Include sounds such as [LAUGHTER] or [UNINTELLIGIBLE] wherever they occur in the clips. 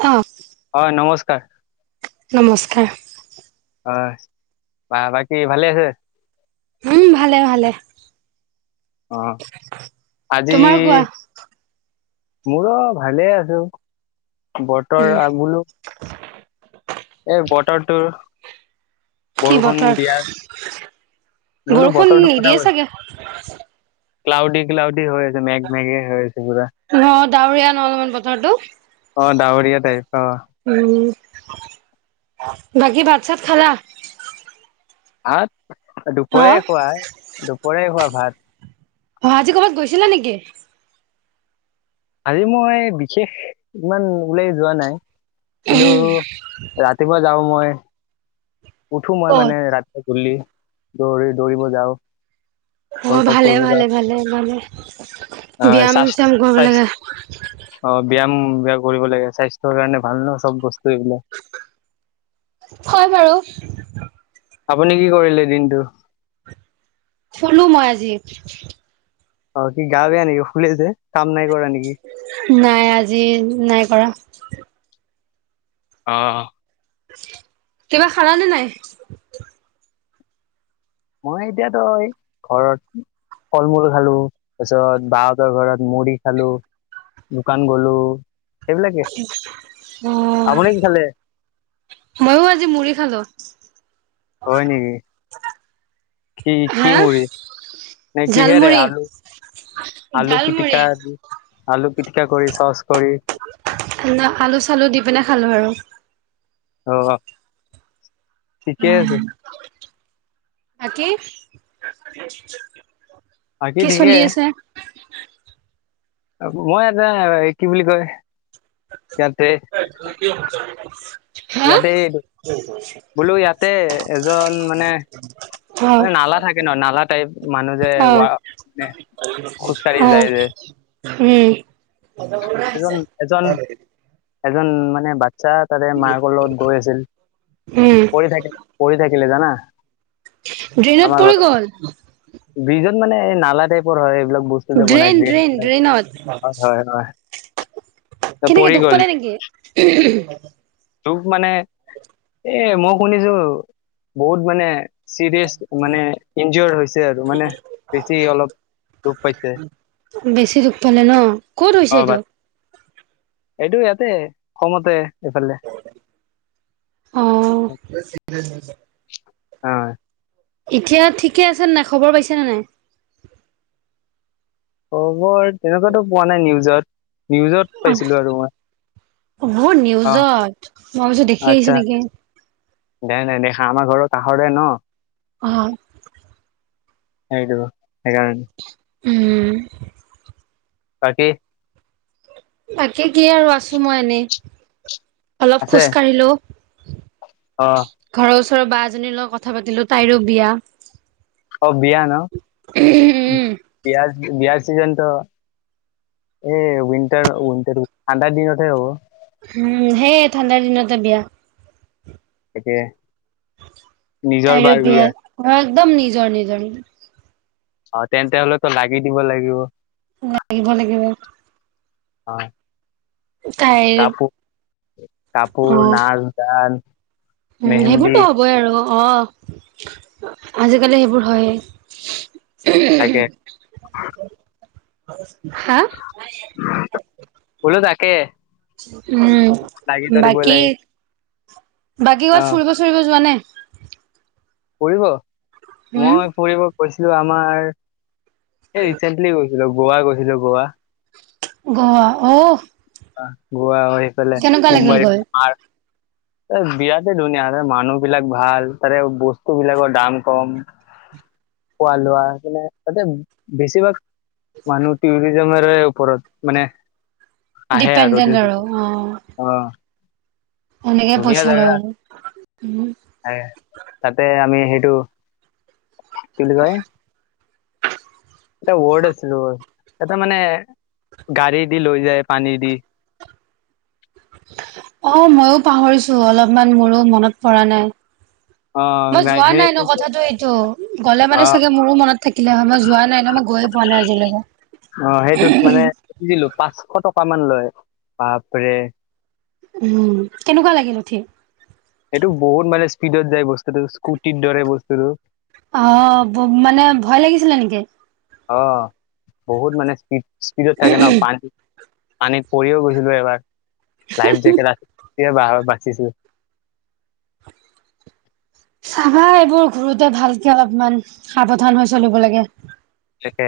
অ হয় নমস্কাৰ। নমস্কাৰ। হয়, বা বাকী ভালে আছে? উম ভালে ভালে। অ' আজি তোমাৰ কোৱা মোৰো ভালে আছো, বতৰ আগলো এই বতৰটোৰ কি বতৰ বোলো বৰষুণ বতৰটো কথা নিদিয়ে কৈছো চাগে। ক্লাউডি ক্লাউডি হৈ আছে, মেঘ মেঘে হৈ আছে পোৰা। অ ডাৱৰীয়া ন অলপমান বতৰটো অ' দাৱৰিয়া টাইপ অ'। উম বাকী ভাত চাত খালা? ভাত, অ দুপৰিয়া খোৱা, দুপৰীয়াই খোৱা ভাত। অ' আজি ক'বাত গৈছিলা নেকি? আজি মই বিশেষ, ইমান ওলাই যোৱা নাই। [UNINTELLIGIBLE] কেতিয়াবা যাব মই উঠো মই ক'ত? মানে ৰাতিপুৱা, গধূলি দৌৰি দৌৰিব যাওঁ। অ' ৱৰ্কআউট ভালে, কৰিব যাওঁ ভালে, ভালে, ভালে, অ ব্যায়াম স্বাস্থ্য চ্যাম কৰিব স্বাস্থ্য লাগে। অ' ব্যায়াম ব্যায়াম কৰিব লাগে, স্বাস্থ্যৰ কাৰণে ভাল ন চব বস্তু। এইবিলাক হয় বাৰু। আপুনি কি কৰিলে দিনটো? শুলোঁ মই আজি। অ কি গাঁৱে নেক ফুুল যে। কাম নাই কৰা নেকি নাই আজি নাই কৰা। অ কিবা খালানে নাই? মই এতিয়াতো এই ঘৰত। ফল মূল খালো, তাৰপিছত বাহঁতৰ ঘৰত মুড়ি খালো। দোকান গলো সেইবিলাকে হ। আপুনি কি খালে মইয়ো আজি মুড়ি খালো হয় নেকি কি কি হা মুড়ি, নে কি হেৰে ঝালমুড়ি আলু আলু ঝালমুড়ি পিটিকা দি আলু পিটিকা কৰি চচ কৰি ন আলু চালু দি পিনে খালো আৰু অ', ঠিকে আছে। আকি বাকী কি ঠিকে চলি আছে? মই এটা কি বুলি কয় ইয়াতে ত ত [UNINTELLIGIBLE] ইয়াতে বোলো ইয়াতে এজন মানে মানে নালা থাকে ন নালা টাইপ মানুহ যে ৱা মানে অহ খোজকাঢ়ি যায় যে অহ উম এজন এজন [UNINTELLIGIBLE] এজন মানে বাচ্ছা তাৰে মাকৰ লগত গৈ আছিল, উম, পঢ়ি থাকে পঢ়ি থাকে গিল [UNINTELLIGIBLE] জানা ড্ৰেইনত আমাৰ পৰি ঘৰত গ'ল। ব্ৰিজত মানে নালা টাইপৰ হয় এইবিলাক বস্তু যে বনাই ড্ৰেইন, ড্ৰেন ড্ৰেইন, টাইপ, ড্ৰেইনত হয় হয় হয়। ত কেনেকে পৰি দুখ গ'ল পালে নেকি? তুব মানে হয়। এ মই শুনিছোঁ বহুত মানে চিৰিয়াচ মানে ইনজঅ'ৰ হৈছে আৰু মানে বেছি অলপ দুখ পাইছে বেছি দুখ পালে ন', ক'ত হৈছে অ এইটো? বাট এইটো ইয়াতে খমতে এইফালে। অ'। অয়। এতিয়া ঠিকে আছে নাই খবৰ পাইছানে নাই? খবৰ তেনেকুৱাতো পোৱা নাই নিউজত। ত পাইছিলো আৰু মই। মোৰ অ নিউজত মই ভাৱিছো দেখি আচ্ছা আহিছো নেকি। দে নাই দেখা আমাৰ ঘৰৰ কাষৰে ন'। অহ। হেইটো সেইকাৰনে উম। বাকী? বাকী কি আৰু আছো মই এনেই, অলপ খোজ কাঢ়িলো। অহ। ওচৰৰ বা এজনীৰ লগত কথা পাতিলো তাইৰো বিয়া। অ', বিয়া ন' উম, বিয় বিয়া। চিজন এই উইনটাৰ উটাৰ ঠাণ্ডাৰ দিনতহে হ'ব। উম সেইয়ে ঠাণ্ডাৰ দিনতে বিয়া। তাকে। নিজৰ তাইৰো বাৰ বিয়া, অ একদম নিজৰ, নিজৰ, নিজৰ। অ তেন্তে হলেতো লাগি দিব লাগিব। লাগিব লাগিব অ। তাইৰ কাপোৰ কাপোৰ, অ', নাচ গান। উম মেহেন্দি সেইবোৰতো হবই আৰু। অ আজিকালি সেইবোৰ হয়। তাকাকে হা এক উম বাকি লাগে বাগী অ গৱাত ফুৰিব ফুৰিব যোৱা নে ফুৰিব উম, মই ফুৰিব কৈছিলো আমাৰ এই ৰিচেন্টলি গৈছিল এই গোৱা গৈছিলোে গোৱা গোৱা অঔ গোোৱা হয়ফালে লাগিল মুম্বাই গৈ? বিৰাটেই ধুনীয়া ত মানুহবিলাক ভাল তাৰে বস্তু বিলাকৰ দাম কম খোৱা লোৱা মে ততে বেছিভাগ মানহ টুৰিজম ৰওপৰৰত মানে আহে আৰু ডিপেণ্ডেণ্ট অ', আহ এনেকে পইচা লয় আৰু তাতে আমি সেইটো কেল গাই এটা মানে গাড়ী দি লৈ যায় পানী দি অ মইো পাহৰিছো অলপমান মোৰো মনত পৰা নাই [UNINTELLIGIBLE] মই গাড়ী যোৱা নাই ন সেই- কথাাতটো এইটো গ'লে অ মানে চাগে মোৰো মনত থাকিলে হয় মই যোৱা নাই ন মই গৈ পোৱা নাই আজিলৈকে অ সেইটোত মানে সজিলো পাঁচশ টকাামান লয় তাপৰে উম কেনেকুৱা লাগিল উঠি স্পিডত যাই বসুো স্কটিৰ দৰে বস্তুটো অ মানে ভয় লাগিছিলে নেকি অ বহুত মানে স্পীড স্পীডত থাকে ন পানী পানীত পৰিও গৈছিলো এবাৰ লাইফ জেকট আ বাচিছিলো চাবা এইবোৰ ঘুৰোতে ভালকে অলপমান সাৱধান হৈ চলিব লাগে তাকে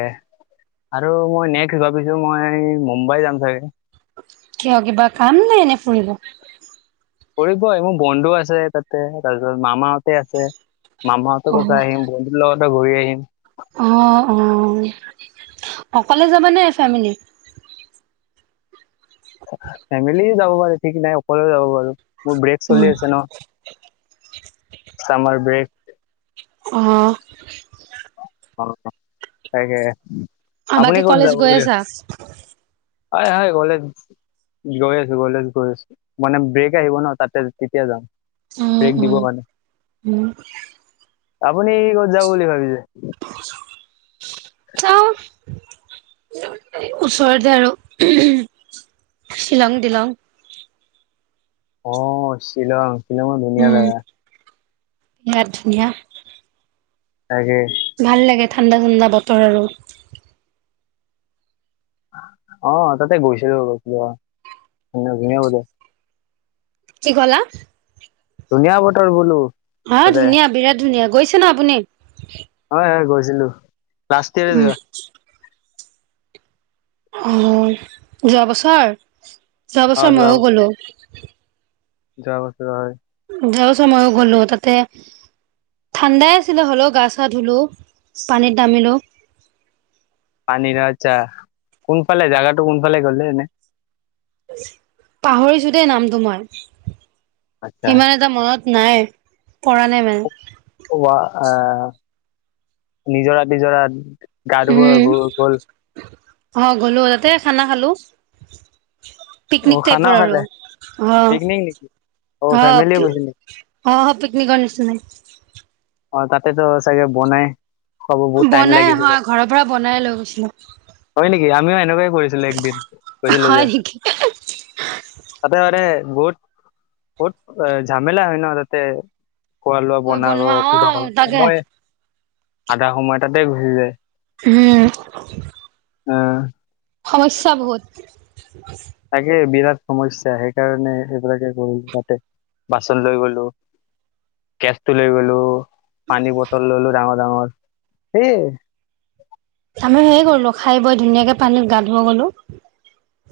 আৰু মই নেক্স ভাবিছো মই মুম্বাই যাম চাগে কিয় কিবা কাম নাই এনে ফুৰিব কৰিব মোৰ বন্ধু আছে তাতে তাৰপিছত মামাহতে আছে অ মামাহঁতৰ কথা আহিম বন্ধুৰ লগতে ঘূৰি আহিম অ অ অকলে যাব নে ফেমিল ফেমিলি যাব পাৰো ঠিক নাই অকও যাব পাৰো মোৰ ব্ৰেক উম, চলি আছে নাম ব্ৰেক আহ অ তে আ বাকী কলেজ গৈ আছা হয় হয় কলে ন গৈ আছো গৈ আছো গৈ আছো মানে ব্ৰেক আহিব ন তাতে তেতিয়া যাম উম ব্ৰেক দিব উম মানে। উম আপুনি ক'ত যাব বুলি ভাবিছে চ [UNINTELLIGIBLE] ওচৰতে আৰু শ্বিলং িলং অ শ্বিলং শ্বিলঙৰ ধুনীয়া জেগা আৰ্জুনিয়া তে ভাল লাগে ঠাণ্ডা ঠাণ্ডা বতৰ আৰু অ ততে গৈছে গুনীয়া বে কি ক'লা? ধুনীয়া বতৰ বোলো। হা তাতে। ধুনীয়া বিৰাট ধুনীয়া গৈছে ন' আপুনি? হয় হয় গৈছিলো, লাষ্ট ইয়াৰে উম। যোৱা। অহ, যোৱা বছৰ? যোৱা বছৰ ময়ো গ'লো। যোৱা বছৰ, হয়। যোৱা বছৰ ময়ো গ'লো তাতে ঠাণ্ডাই আছিলে হলেও গা চা ধুলো পানীত নামিলো। পানীৰ আচ্ছা, কোনফালে জাগাটো কোনফালে গলে এনেই। পাহৰিছো দেই নামটো মই, আচ্ছা সিমান এটা মনত নাই পৰা নাই মানে, ৱা আহ নিজৰা নিজৰা গা ধুব উম গল। অ গ'লো, তাতে খানা খালো। অ পিকনিক খানাও টাইপৰ আৰু খালে অ পিকনিক নেকি অ অ। ফেমিলি গৈছিল নেকি? অ অ পিকনিকৰ নিচিনাই। অ তাতে চাগে বনাই। খুৱাব বহুত টাইম বনাই লাগিছিলে হয় ঘৰৰ পৰা বনাই লৈ গৈছিলো। স আমিও এনেকুৱাই কৰিছিলো একদিন কৈছিলো হয় যে, নেকি? তাতে মানে। বহুত বহুত ঝামেলা হয় ন তাতে, খোৱা লোৱা গৈ বনাব। বনোৱা অ কিবা হ'লো, তাকে সময় আধা সময় তাতে ঘুচি যায়। উম। অহ। সমস্যা বহুত। তাকে বিৰাট, সমস্যা সেইকাৰণে এইবিলাকে গল তাতে বাচন লৈ গলো। কেচ টো লৈ গলো। পানীৰ বটল ললো ডাঙৰ ডাঙৰ। সেই আমি হে কৰিলো খাই বৈ ধুনীয়াকে পানীত গা ধুৱ গলো।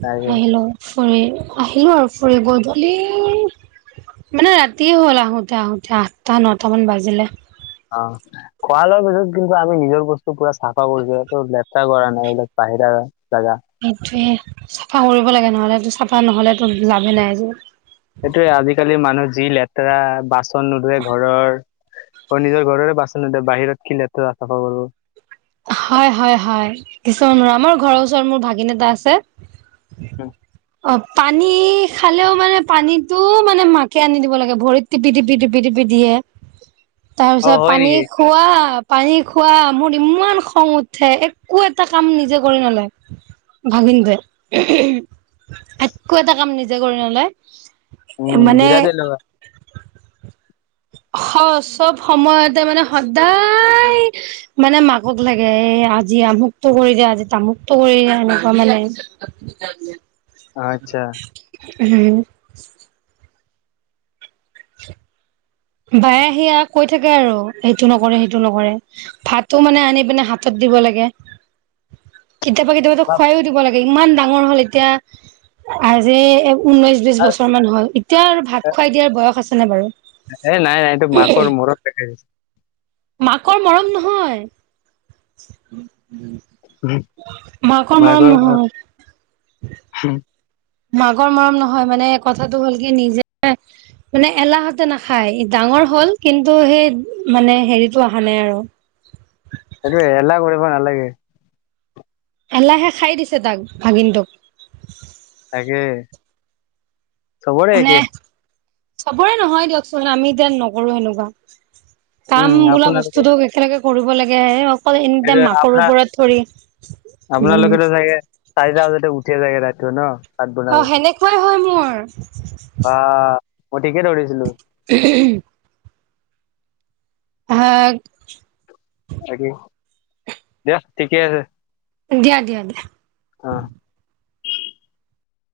তাকে আহিলো ফুৰি আহিলো আৰু ফুৰিব, ধূলি, মানে ৰাতিয়ে হ'ল আহোতে আহোতে আঠটা নটা মান বাজিলে। অ' খোৱা লোৱাৰ পিছত কিন্তু আমি নিজৰ বস্তু পুৰা চাফা কৰিছো এইটো লেতেৰা কৰা নাই। এইবিলাক বাহিৰা জাগা সেইটোয়ে চাফা কৰিব লাগে, নহলে এই চাফা নহলেতো লাভে নাই যে। সেইটোয়ে আজিকালি মানুহ যি লেতেৰা বাচন নোধোৱে ঘৰৰ। আৰু নিজৰ ঘৰৰে বাচন নোধোৱে, বাহিৰত কি লেতেৰা চাফা কৰিব। হয় হয় হয়, কিছুমান [UNINTELLIGIBLE] আমাৰ ঘৰৰ ওচৰত মোৰ ভাগিন এটা আছে। অ'। অ' পানী খালেও মানে পানীটো মানে মাকে আনি দিব লাগে। ভৰিত টিপি টিপি টিপি টিপি। দিয়ে। [INAUDIBLE] তাৰ অ পিছত হয় পানী নেকি খোৱা, পানী খোৱা মোৰ ইমান খং উঠে, একো এটা কাম নিজে কৰি নালয়। ভাগিনটোৱে, একো এটা কাম নিজে কৰি নলয়। উম, মানে বিৰাট এলেহুৱা। [INAUDIBLE] স চব সময়তে মানে সদায় মানে মাকক লাগে। এ আজি আমুকটো কৰি দিয়া, আজি তামুকটো কৰি দিয়া এনেকুৱা মানে। আচ্ছা। [UNINTELLIGIBLE] [UNINTELLIGIBLE] বায়ে আহি কৈ থাকে আৰু সেইটো নকৰে, সেইটো নকৰে, ভাতো মানে আনি পিনে হাতত দি দিব লাগে। [INAUDIBLE] কেতিয়াবা-কেতিয়াবা টো বা- খুৱাইও দিব লাগে ইমান ডাঙৰ হল এতিয়া আজি ঊনৈশ বিশ বছৰমানান হল এতিয়া আৰু ভাত খোৱাই দিয়াৰ বয়স আছেনে বাৰু। এ নাই-নাই এইটো মাকৰ মৰম দেখাইছে। মাকৰ মৰম নহয়। মাকৰ মৰম নহয়। মাকৰ মৰম নহয় মানে কথাটো হ'ল কি নিজে মানে এলাহতে নাখায় ডাঙৰ হল কিন্তু সেই মানে হেৰিতটো অহা নাই আৰু। [INAUDIBLE] লাগে। এলাহে খাই দিছে তাক ভাগিনটোক। তাকে চবৰে মানে একে। চবৰে নহয় দিয়কচোন আমি এতিয়া নকৰো এনেকুৱা। উম কাম বোলা আপোনালোকে বস্তু একেলগে কৰিব লাগে হে আৰু। অকল এনে এইটো মাকৰ আপোনাৰ ওপৰত ধৰি উম, আপোনালোকেতো টো ন ভাত অ বনাব সেনেকুৱাই হয় মোৰ বা, মই ঠিকে ধৰিছিলো। হা, বাকি দিয়া ঠিকে আছে। দিয়া-দিয়া-দিয়া। অহ,